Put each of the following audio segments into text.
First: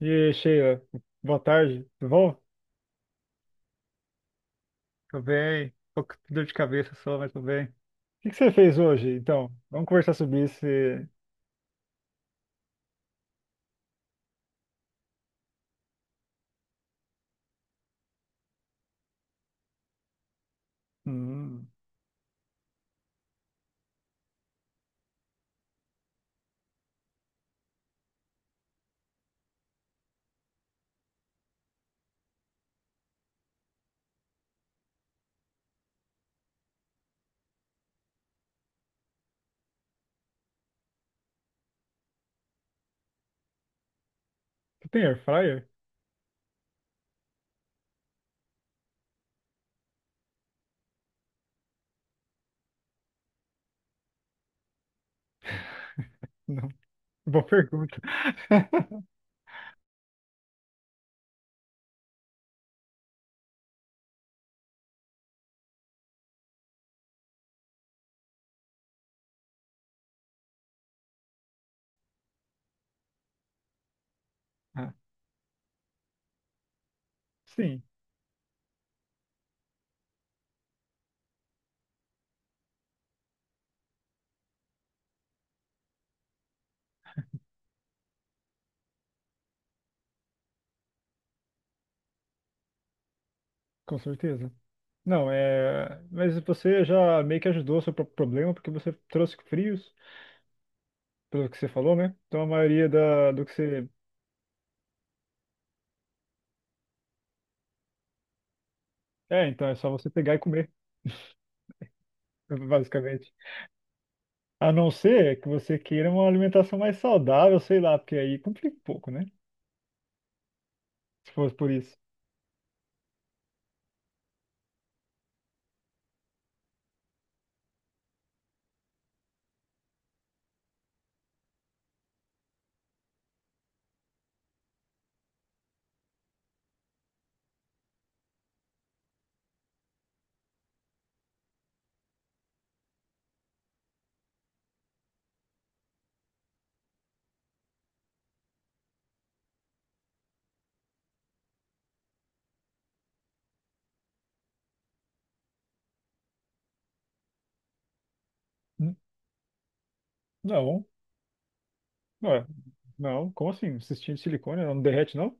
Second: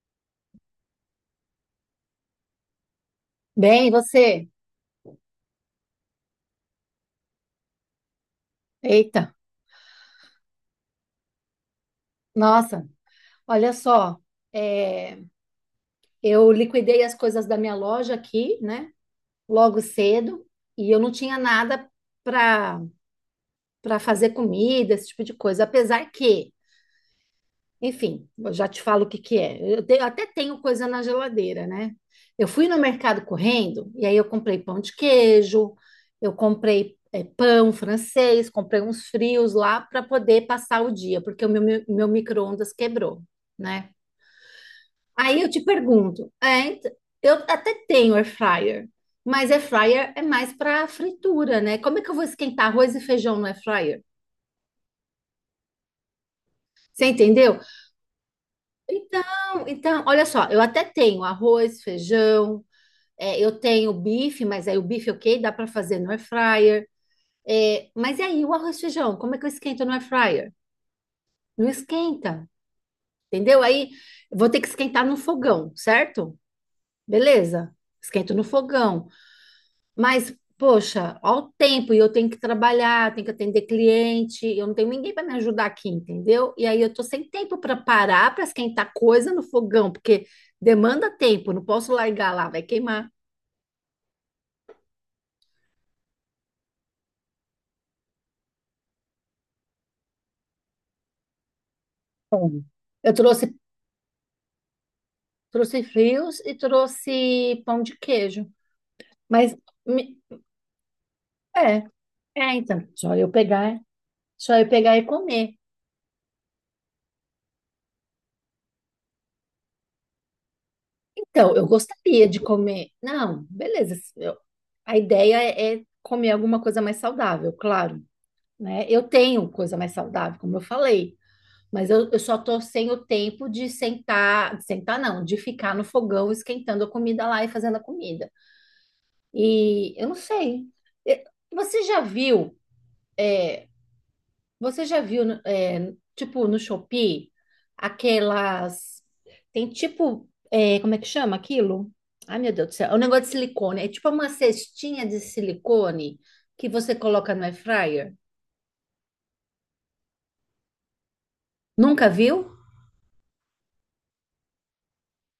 E aí, Sheila, boa tarde, tudo bom? Bem, e você? Tô bem, tô com dor de cabeça só, mas tô bem. O que que você fez hoje, Eita, então? Vamos conversar sobre isso. Nossa, olha só, é, eu liquidei as coisas da minha loja aqui, né, logo cedo, e eu não tinha Hum, nada para para fazer comida, esse tipo de coisa, apesar que enfim, eu já te falo o que que é. Até tenho coisa na geladeira, né? Eu fui no mercado correndo e aí eu comprei pão de queijo, eu comprei pão francês, comprei uns frios lá para poder passar o dia, porque o meu micro-ondas quebrou, né? você tem air Aí eu te fryer? pergunto, eu até tenho air fryer, mas air fryer é mais para fritura, né? Como é que eu vou esquentar arroz e feijão no air fryer? Não, Você boa entendeu? pergunta. Então, olha só, eu até tenho arroz, feijão, eu tenho bife, mas aí o bife, ok, dá para fazer no air fryer. É, mas e aí o arroz e feijão, como é que eu esquento no air fryer? Não esquenta, entendeu? Aí eu vou ter que Ah, esquentar no fogão, certo? Beleza, sim, esquento no fogão. Mas, poxa, ao tempo, e eu tenho que trabalhar, tenho que atender cliente, eu não tenho ninguém para me ajudar aqui, entendeu? E aí eu tô sem tempo para parar para esquentar coisa no fogão, porque demanda tempo, não posso largar lá, vai queimar. com certeza. Não, mas você já meio que ajudou o seu próprio problema, porque você trouxe frios, pelo que você falou, né? Então a Bom, maioria Eu do que trouxe, você... trouxe frios e trouxe pão de queijo. É, Mas então é só você me- pegar e comer, é, então, basicamente. Só eu A não pegar e ser que comer. você queira uma alimentação mais saudável, sei lá, porque aí complica um pouco, né? Se Então, fosse eu por isso. gostaria de comer. Não, beleza. A ideia é, comer alguma coisa mais saudável, claro. Né? Eu tenho coisa mais saudável, como eu falei, mas eu só tô sem o tempo de sentar não, de ficar no fogão esquentando a comida lá e fazendo a comida. E eu não sei. Eh, Você já viu, eh, você já viu, tipo, no Shopee, aquelas, tem tipo, como é que chama aquilo? Ai, meu Deus do céu, é um negócio de silicone, é tipo uma cestinha de silicone que você coloca no air fryer. Hum, Não, Nunca viu? ué, não, como assim? Cistinho de silicone não derrete, não?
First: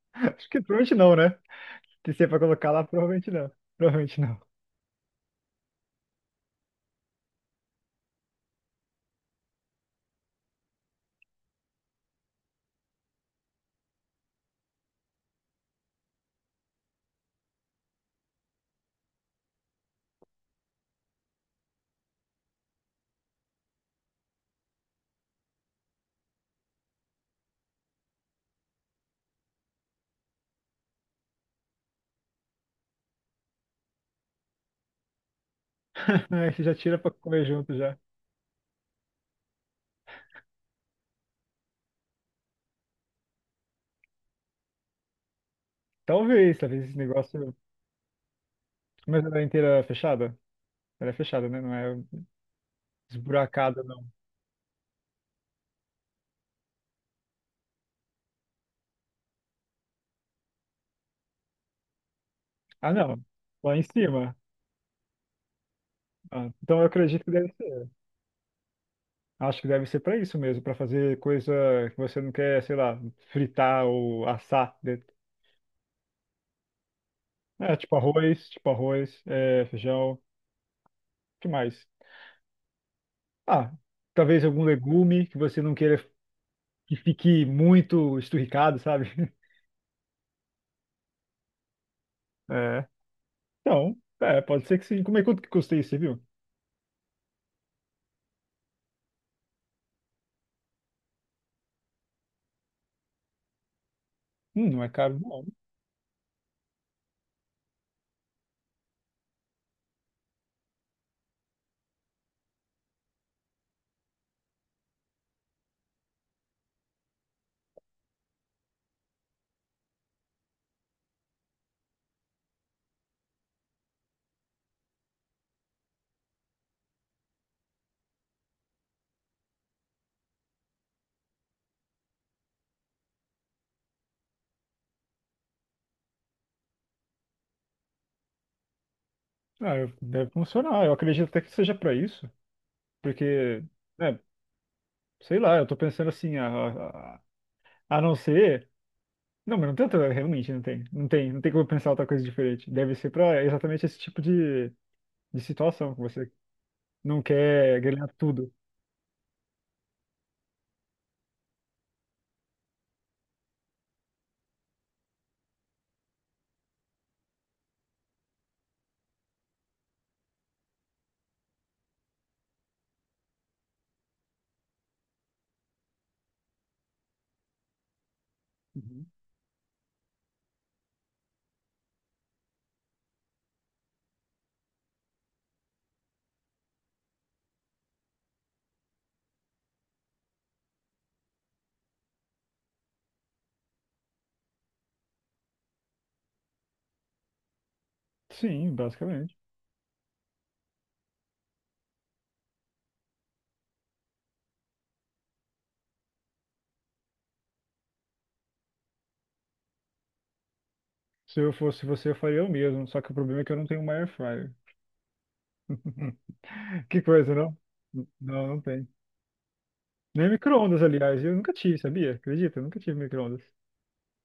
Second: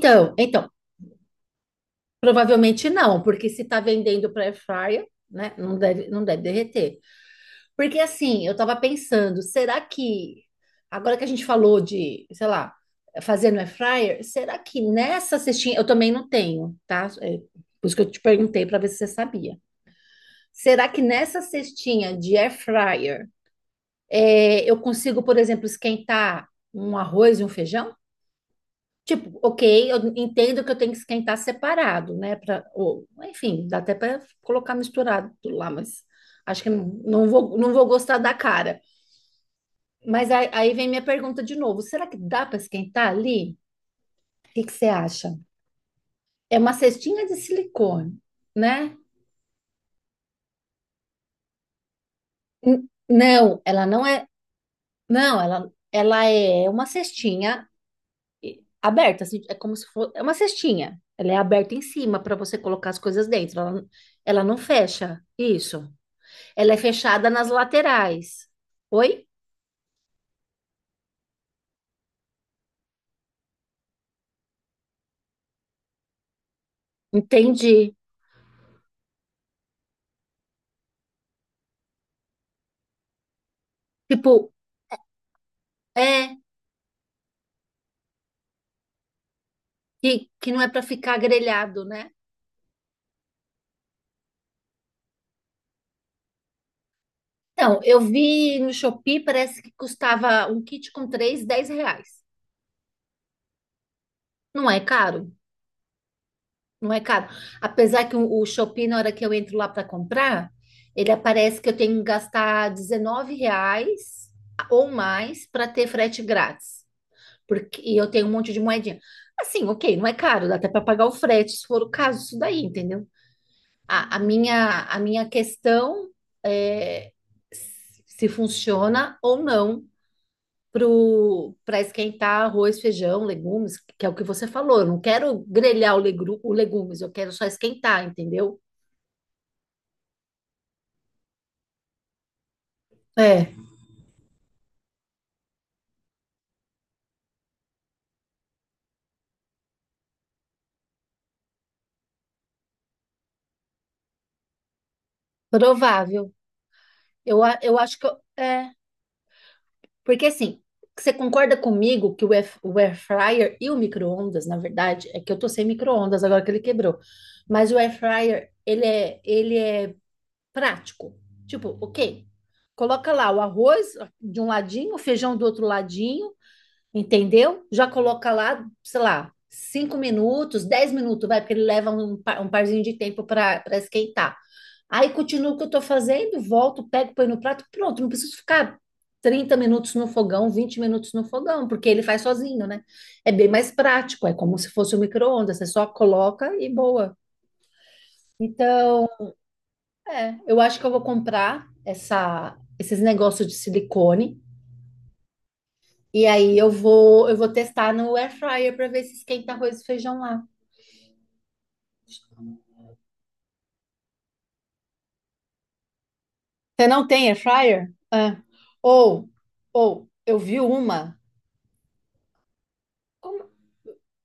Acho que então, provavelmente não, né? Se você é pra colocar lá, Provavelmente não, provavelmente porque não. se está Provavelmente vendendo não. para air fryer, né, não deve derreter. Porque assim, eu estava pensando, será que agora que a gente falou de, sei lá, fazer no air fryer, será que nessa cestinha eu também não tenho, tá? É, por isso que eu te perguntei para ver se você sabia. Será que nessa cestinha de air fryer eu consigo, por exemplo, esquentar um arroz e um feijão? Tipo, ok, eu entendo que eu tenho que esquentar separado, né? Pra, ou, enfim, dá até para colocar misturado lá, mas Aí acho você que já não, tira pra comer não junto vou já. gostar da cara. Mas aí, aí vem minha pergunta de novo: será que dá para esquentar ali? O que que você acha? É Talvez, uma talvez esse cestinha de negócio. silicone, né? Mas ela é inteira fechada? Ela é fechada, né? Não é Não, esburacada, ela não. não é. Não, ela é uma cestinha aberta, assim, é como se fosse. É uma cestinha. Ela é aberta em cima para você colocar Ah, as não. coisas dentro. Lá em cima. Ela não fecha. Isso. Ah, Ela é então eu acredito fechada que nas deve ser. laterais. Oi? Acho que deve ser para isso mesmo, para fazer coisa que você não quer, sei lá, fritar ou assar dentro. É, Entendi. tipo arroz, feijão, o que mais? Ah, talvez Tipo, algum legume que você não queira é, que fique muito esturricado, sabe? Que não é para ficar grelhado, né? É. Então, pode ser que sim. Como é quanto que custa isso, você viu? Então, eu vi no Shopee, parece que custava um kit com três, R$10. Não Hum, é não é caro, caro, não. não é caro. Apesar que o Shopee, na hora que eu entro lá para comprar, ele aparece que eu tenho que gastar R$19 ou mais para ter frete grátis. Porque e eu tenho um monte de moedinha. Assim, ok, não é caro, dá até para pagar o frete, se for o caso, isso daí, entendeu? A minha questão é se funciona ou não para esquentar arroz, feijão, legumes, que é o que você falou. Eu não quero grelhar o legumes, eu quero só esquentar, entendeu? Ah, deve funcionar. Eu acredito até que seja para isso, É, porque, né, sei lá, eu tô pensando assim, a não ser. Não, mas não tem realmente não tem. Não tem como pensar outra coisa diferente. Deve ser pra exatamente esse tipo de situação que você provável. não Eu quer acho que ganhar tudo. Porque assim, você concorda comigo que o o air fryer e o micro-ondas, na verdade, é que eu tô sem micro-ondas agora que ele quebrou. Mas o air fryer, ele é prático. Tipo, ok, coloca lá o arroz de um ladinho, o feijão do outro ladinho, entendeu? Já coloca lá, sei Uhum. lá, 5 minutos, 10 minutos, vai, porque ele leva um parzinho de tempo para esquentar. Aí continuo o que eu estou fazendo, volto, pego, põe no prato, pronto, não preciso ficar 30 minutos no fogão, 20 minutos no fogão, porque ele faz sozinho, né? É bem mais prático, é como se fosse um micro-ondas, você só coloca e boa. Sim, Então, basicamente. é, eu acho que eu vou comprar essa, esses negócios de silicone e aí eu vou testar no air fryer para ver se esquenta arroz e feijão lá. Se eu fosse você, eu faria o mesmo. Só que o problema é que eu não tenho uma air fryer. Você Que não tem coisa, air não? fryer? É. Não, não tem. Ou ou Nem eu vi micro-ondas, uma. aliás. Eu nunca tive, sabia? Acredita? Eu nunca tive micro-ondas. Como-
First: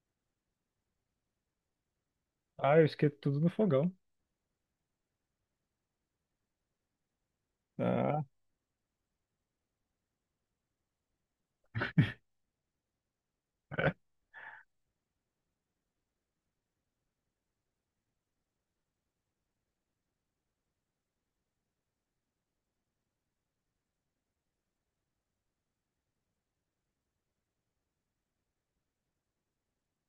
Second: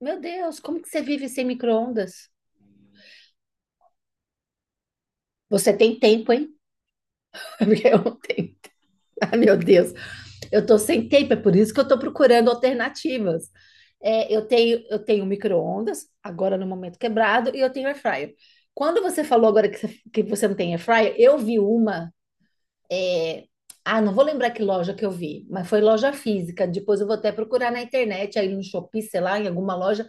Meu Deus, como que você vive sem micro-ondas? Ah, eu esquento tudo no fogão. Você tem tempo, hein? Porque eu não Ah, tenho. Ai, meu Deus. Eu tô sem tempo, é por isso que eu tô procurando alternativas. Eu tenho micro-ondas, agora no momento quebrado, e eu tenho air fryer. Quando você falou agora que você, não tem air fryer, eu vi uma. é, Ah, não vou lembrar que loja que eu vi, mas foi loja física. Depois eu vou até procurar na internet, aí no Shopee, sei lá, em alguma loja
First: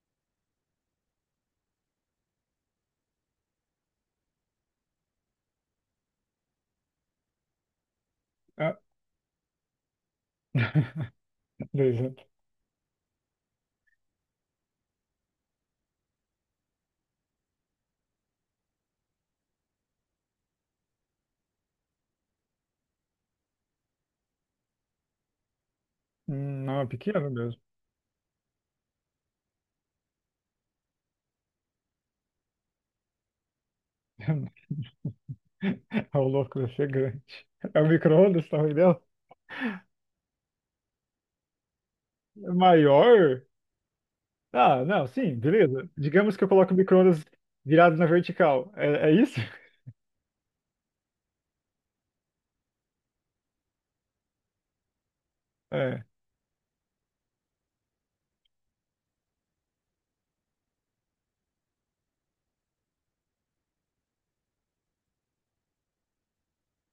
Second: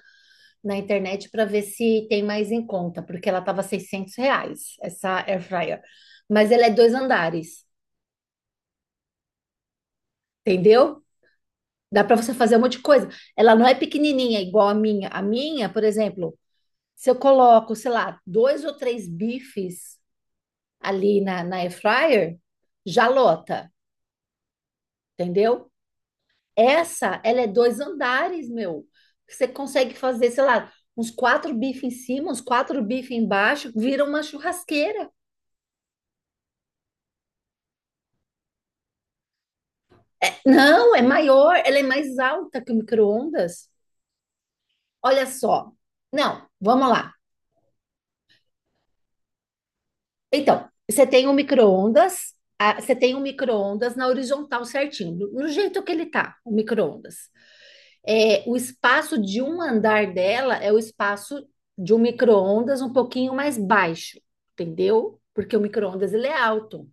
na internet, para ver se tem mais em conta, porque ela tava R$600, essa air fryer. Mas ela é dois andares, ah, entendeu? Dá beleza. para você fazer um monte de coisa. Ela não é pequenininha igual a minha. A minha, por exemplo, se eu coloco, sei lá, dois ou três bifes ali na air fryer, já lota, entendeu? Não, é Essa, pequeno ela é mesmo. dois andares, meu. Você consegue fazer, sei lá, uns quatro bifes em cima, uns quatro bifes embaixo, vira uma churrasqueira. É o louco, deve ser grande. É o micro-ondas, tá entendendo? Não, é maior, ela é mais alta que o Maior? micro-ondas. Ah, não, Olha sim, só. beleza. Digamos que Não, eu coloco o vamos lá. micro-ondas virado na vertical. É isso? Então, você tem um micro-ondas, você tem um micro-ondas na horizontal certinho, no jeito que É. ele tá, o micro-ondas. É, o espaço de um andar dela é o espaço de um micro-ondas um pouquinho mais baixo, entendeu? Porque o micro-ondas ele é alto,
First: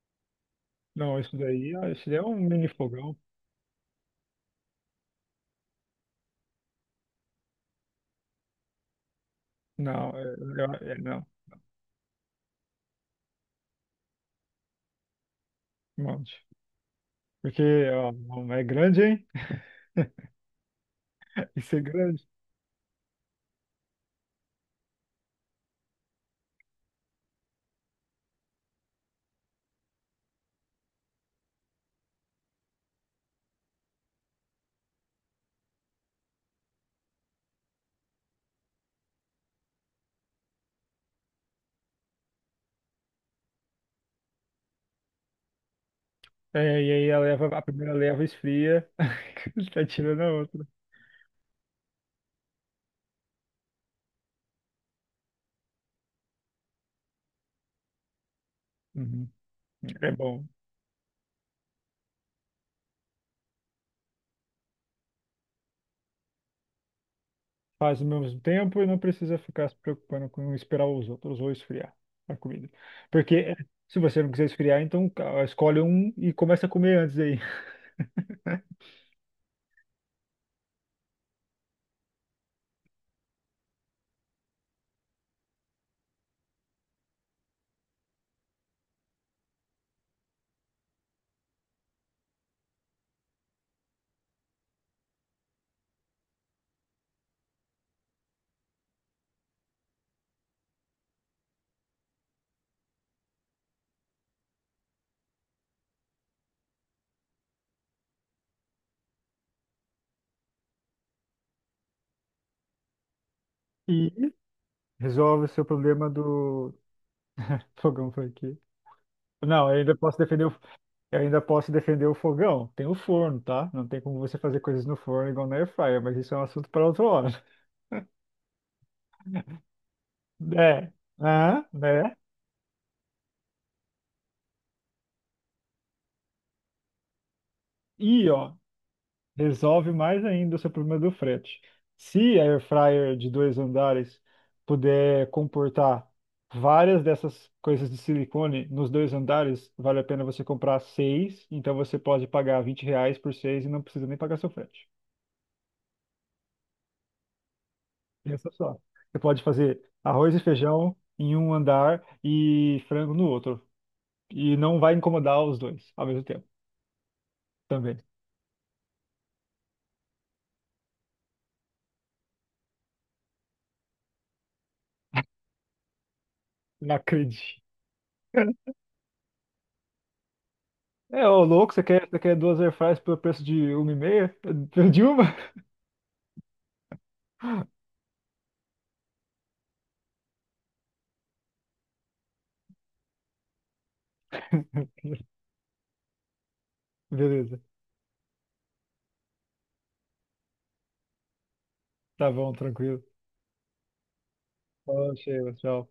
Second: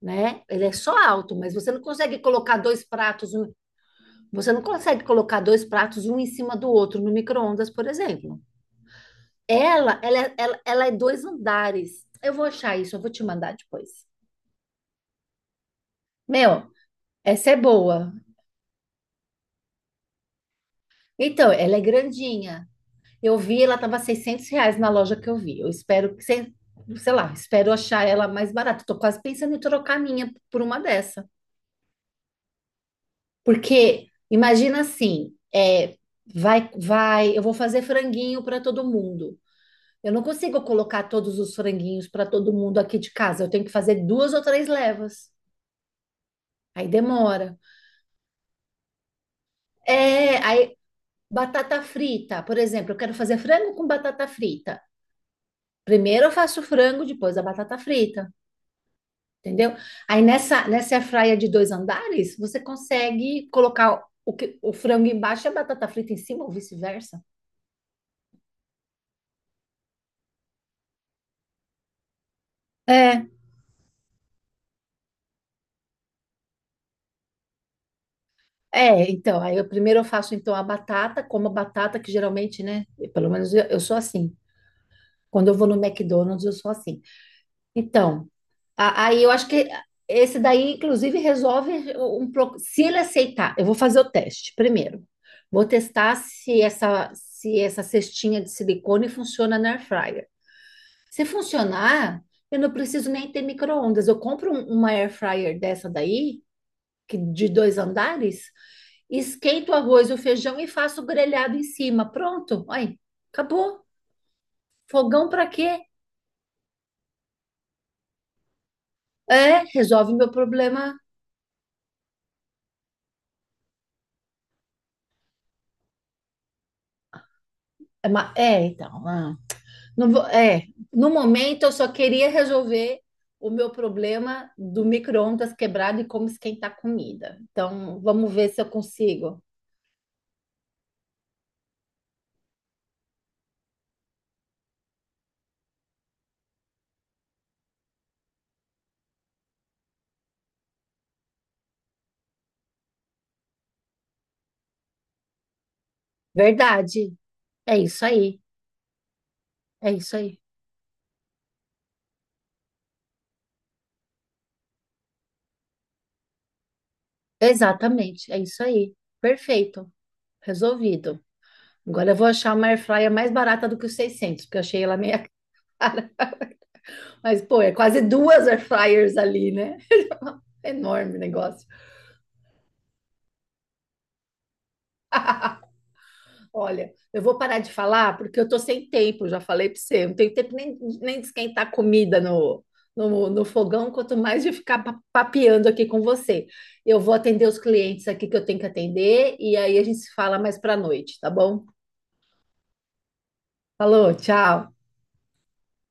né? Ele é só Não, alto, isso mas você daí, não ah, isso daí consegue é um colocar mini dois fogão. pratos, você não consegue colocar dois pratos um em cima do outro no micro-ondas, por exemplo. Não, Ela é dois não, andares. Eu vou achar isso, eu vou te mandar depois. um monte. Meu, essa é Porque ó, boa. não, é grande, hein? Então, Isso ela é é grande. grandinha. Eu vi, ela tava R$600 na loja que eu vi. Eu espero que, sei lá, espero achar ela mais barata. Tô quase pensando em trocar a minha por uma dessa. Porque, imagina assim, é, eu vou fazer franguinho para todo mundo. Eu não consigo colocar todos os franguinhos para todo mundo aqui de casa. Eu tenho que fazer duas ou três levas. É, Aí e aí demora. a primeira leva esfria, tá tirando a É, aí outra. batata frita, por exemplo, eu quero fazer frango com batata frita. Primeiro eu faço o frango, depois a batata frita, Uhum. entendeu? É Aí bom. nessa airfryer de dois andares, você consegue colocar o frango embaixo e a batata frita em cima ou vice-versa. Faz ao mesmo tempo e não precisa ficar se preocupando com esperar os outros ou esfriar a comida. Porque se você não quiser esfriar, então escolhe um e começa a comer antes aí. É, então, aí eu primeiro eu faço então a batata, como a batata que geralmente, né, pelo menos eu sou assim. Quando eu vou no McDonald's, eu sou assim. Então, aí eu acho que esse daí, inclusive, resolve um pouco. Se ele aceitar, eu vou fazer o teste primeiro. Vou testar se se essa cestinha de silicone funciona na air fryer. Se funcionar, eu não preciso nem ter micro-ondas. Eu compro uma air fryer dessa daí, que de dois andares, esquento o arroz e o feijão e faço o grelhado em cima. Pronto. Aí, acabou. E Fogão resolve para o seu quê? problema do fogão foi aqui. É, Não, resolve meu problema. eu ainda posso defender o fogão. Tem o forno, tá? Não tem como você fazer coisas no forno igual na airfryer, mas isso é um assunto para outra hora. É, ma- é, então. ah. É, No momento ah, eu só né? queria resolver o meu problema do micro-ondas quebrado e como esquentar comida. Então, E vamos ver ó, se eu consigo. resolve mais ainda o seu problema do frete. Se a air fryer de dois andares puder comportar várias dessas coisas de silicone nos dois andares, vale a pena você comprar seis. Então você pode pagar R$ 20 por seis e não precisa nem pagar seu frete. Verdade. É isso aí. Pensa só. Você pode fazer É isso arroz aí. e feijão em um andar e frango no outro. E não vai incomodar os dois ao mesmo tempo também. Exatamente. É isso aí. Perfeito. Resolvido. Agora eu vou achar uma air fryer mais barata do que os 600 porque eu achei ela meia. Não Mas, pô, acredito. é quase duas air fryers ali, né? Enorme o É, ô negócio. louco, você quer duas airfryers pelo preço de uma e meia? De uma? Olha, eu vou parar de falar porque eu tô sem tempo, já falei para você. Eu não tenho tempo nem, nem de esquentar comida no fogão, quanto mais de ficar papeando aqui com você. Eu vou atender os Beleza. clientes aqui que eu tenho que atender e aí a gente se fala mais para noite, tá bom? Tá bom, tranquilo. Falou, tchau. Falou, Sheila. Tchau.